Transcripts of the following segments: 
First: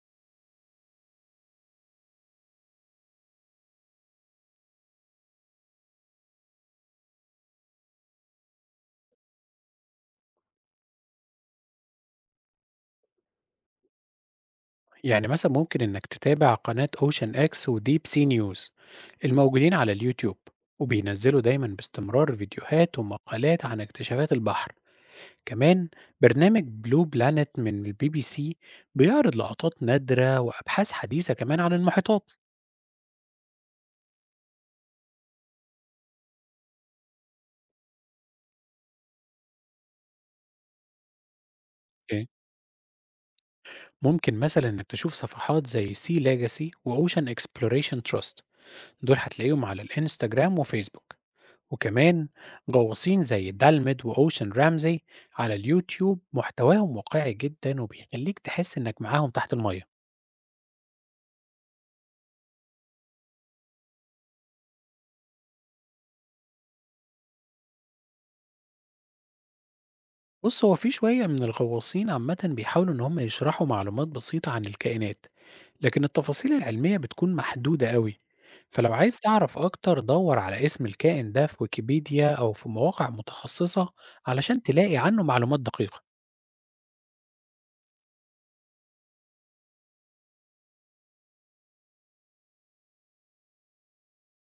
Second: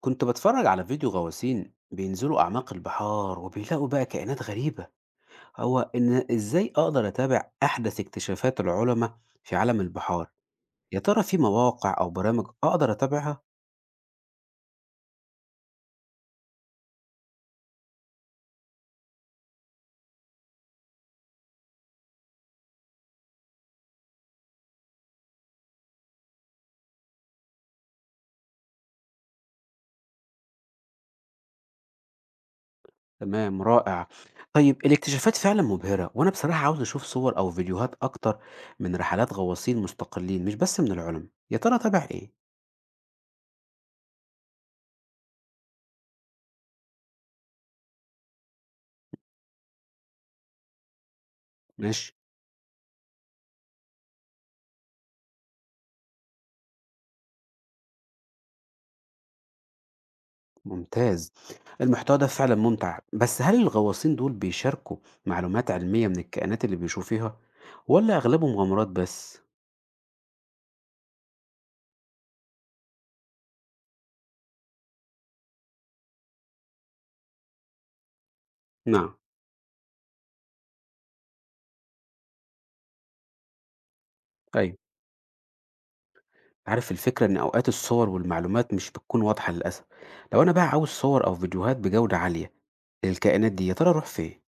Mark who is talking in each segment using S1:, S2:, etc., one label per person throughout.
S1: كنت بتفرج على فيديو غواصين بينزلوا أعماق البحار وبيلاقوا بقى كائنات غريبة. هو إن إزاي أقدر أتابع أحدث اكتشافات العلماء في عالم البحار؟ يا ترى في مواقع أو برامج أقدر أتابعها؟
S2: يعني مثلا ممكن إنك تتابع قناة أوشن إكس وديب سي نيوز الموجودين على اليوتيوب، وبينزلوا دايما باستمرار فيديوهات ومقالات عن اكتشافات البحر. كمان برنامج بلو بلانت من البي بي سي بيعرض لقطات نادرة وأبحاث حديثة كمان عن المحيطات.
S1: تمام، رائع. طيب الاكتشافات فعلا مبهرة، وأنا بصراحة عاوز أشوف صور أو فيديوهات أكتر من رحلات غواصين مستقلين، مش بس من العلماء. يا ترى أتابع إيه؟
S2: ممكن مثلا إنك تشوف صفحات زي سي ليجاسي وأوشن إكسبلوريشن تراست، دول هتلاقيهم على الإنستجرام وفيسبوك.
S1: ماشي.
S2: وكمان غواصين زي دالمد وأوشن رامزي على اليوتيوب، محتواهم واقعي جدا وبيخليك تحس إنك معاهم تحت المية.
S1: ممتاز. المحتوى ده فعلا ممتع، بس هل الغواصين دول بيشاركوا معلومات علمية من الكائنات اللي بيشوفوها، ولا أغلبهم مغامرات بس؟
S2: بص، هو في شوية من الغواصين عامة بيحاولوا إن هم يشرحوا معلومات بسيطة عن الكائنات، لكن التفاصيل العلمية بتكون محدودة قوي. فلو
S1: نعم.
S2: عايز تعرف أكتر دور على اسم الكائن ده في ويكيبيديا أو في مواقع متخصصة علشان
S1: أيوة.
S2: تلاقي عنه معلومات دقيقة.
S1: عارف الفكرة إن أوقات الصور والمعلومات مش بتكون واضحة للأسف. لو أنا بقى عاوز صور أو فيديوهات بجودة عالية للكائنات دي، يا ترى أروح فين؟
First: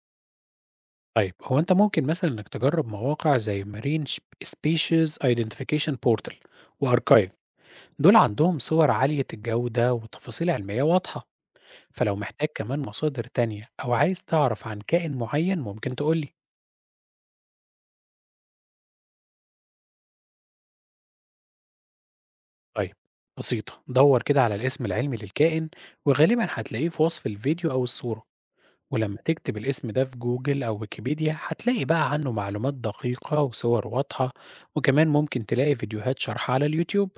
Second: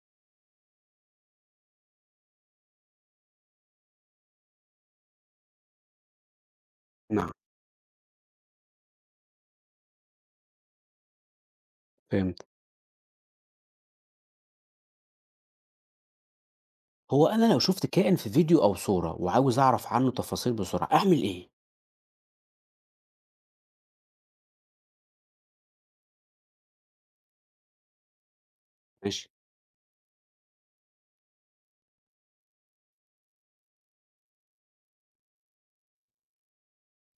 S2: طيب، هو أنت ممكن مثلا إنك تجرب مواقع زي Marine Species Identification Portal
S1: نعم.
S2: وأركايف، دول عندهم صور عالية الجودة وتفاصيل علمية واضحة. فلو
S1: فهمت.
S2: محتاج كمان مصادر تانية أو عايز تعرف عن كائن معين ممكن تقولي.
S1: هو أنا لو شفت كائن في فيديو أو صورة وعاوز أعرف عنه تفاصيل بسرعة، أعمل إيه؟
S2: طيب، بسيطة، دور كده على الاسم العلمي للكائن، وغالبا هتلاقيه في وصف الفيديو أو الصورة. ولما
S1: ماشي.
S2: تكتب الاسم ده في جوجل أو ويكيبيديا هتلاقي بقى عنه معلومات دقيقة وصور واضحة. وكمان ممكن تلاقي فيديوهات شرح على اليوتيوب.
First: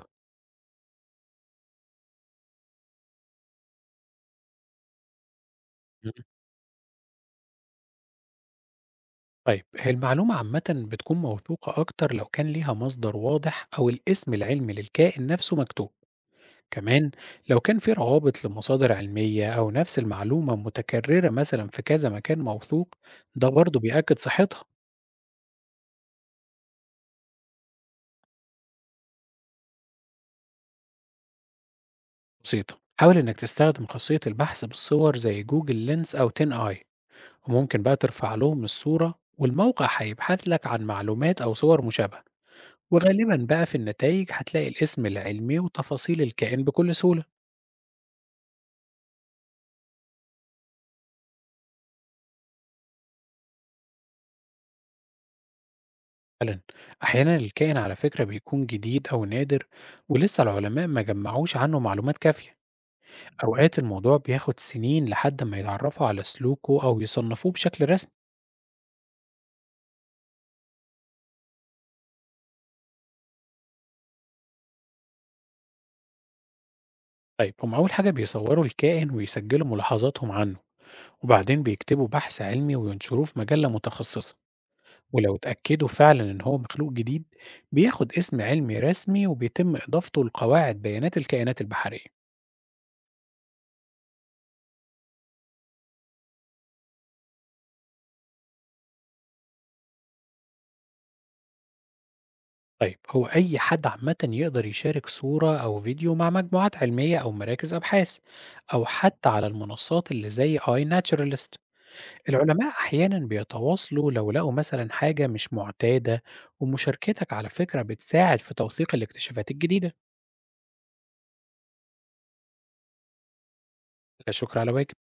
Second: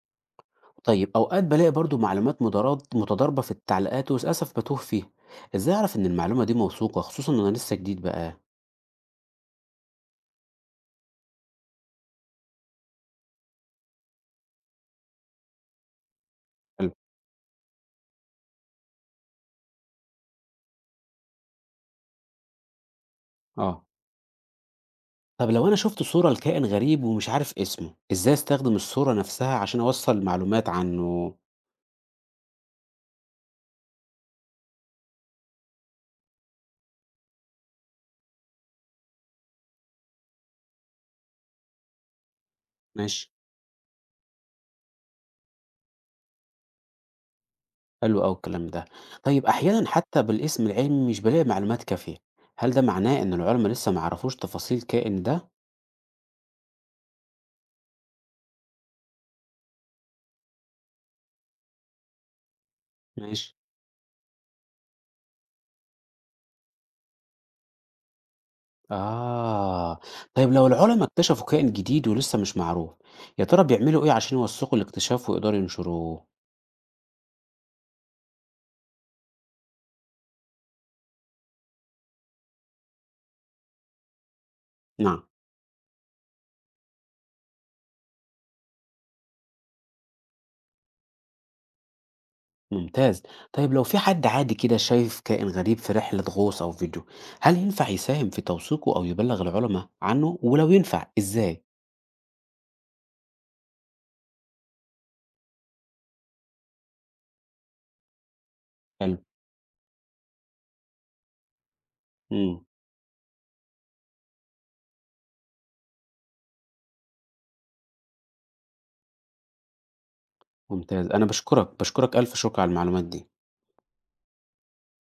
S1: طيب أوقات بلاقي برضو معلومات مدارات متضاربة في التعليقات، وللأسف بتوه فيها. إزاي أعرف إن
S2: مم.
S1: المعلومة دي موثوقة، خصوصا إن أنا لسه جديد بقى؟
S2: طيب، هي المعلومة عامة بتكون موثوقة أكتر لو كان ليها مصدر واضح أو الاسم العلمي للكائن نفسه مكتوب.
S1: حلو.
S2: كمان لو كان في روابط لمصادر علمية أو نفس المعلومة متكررة مثلا في كذا مكان موثوق، ده برضه
S1: آه.
S2: بيأكد صحتها.
S1: طب لو أنا شفت صورة لكائن غريب ومش عارف اسمه، إزاي أستخدم الصورة نفسها عشان أوصل معلومات عنه؟
S2: بسيطة، حاول إنك تستخدم خاصية البحث بالصور زي جوجل لينس أو تين آي. وممكن بقى ترفع لهم الصورة والموقع هيبحث لك عن معلومات أو صور مشابهة.
S1: ماشي.
S2: وغالبا بقى في النتائج هتلاقي الاسم العلمي وتفاصيل الكائن بكل سهولة.
S1: حلو أوي الكلام ده. طيب أحيانا حتى بالاسم العلمي مش بلاقي معلومات كافية. هل ده معناه إن العلماء لسه معرفوش تفاصيل الكائن ده؟
S2: فعلا، أحيانا الكائن على فكرة بيكون جديد أو نادر، ولسه العلماء ما جمعوش عنه معلومات كافية.
S1: ماشي.
S2: أوقات الموضوع بياخد سنين لحد ما يتعرفوا على سلوكه أو يصنفوه بشكل رسمي.
S1: آه. طيب لو العلماء اكتشفوا كائن جديد ولسه مش معروف، يا ترى بيعملوا إيه عشان يوثقوا الاكتشاف ويقدروا ينشروه؟
S2: طيب، هم أول حاجة بيصوروا الكائن ويسجلوا ملاحظاتهم عنه، وبعدين بيكتبوا بحث علمي وينشروه في مجلة متخصصة.
S1: نعم.
S2: ولو اتأكدوا فعلا إن هو مخلوق جديد، بياخد اسم علمي رسمي وبيتم إضافته لقواعد بيانات الكائنات البحرية.
S1: ممتاز. طيب لو في حد عادي كده شايف كائن غريب في رحلة غوص أو فيديو، هل ينفع يساهم في توثيقه أو يبلغ العلماء عنه؟ ولو ينفع، إزاي؟
S2: طيب، هو أي حد عامة يقدر يشارك صورة أو فيديو مع مجموعات علمية أو مراكز أبحاث، أو
S1: حلو.
S2: حتى على المنصات اللي زي آي ناتشرالست.
S1: مم.
S2: العلماء أحيانا بيتواصلوا لو لقوا مثلا حاجة مش معتادة. ومشاركتك على فكرة بتساعد في توثيق الاكتشافات الجديدة.
S1: ممتاز. أنا بشكرك، بشكرك، ألف شكر على المعلومات دي.
S2: لا شكر على واجب.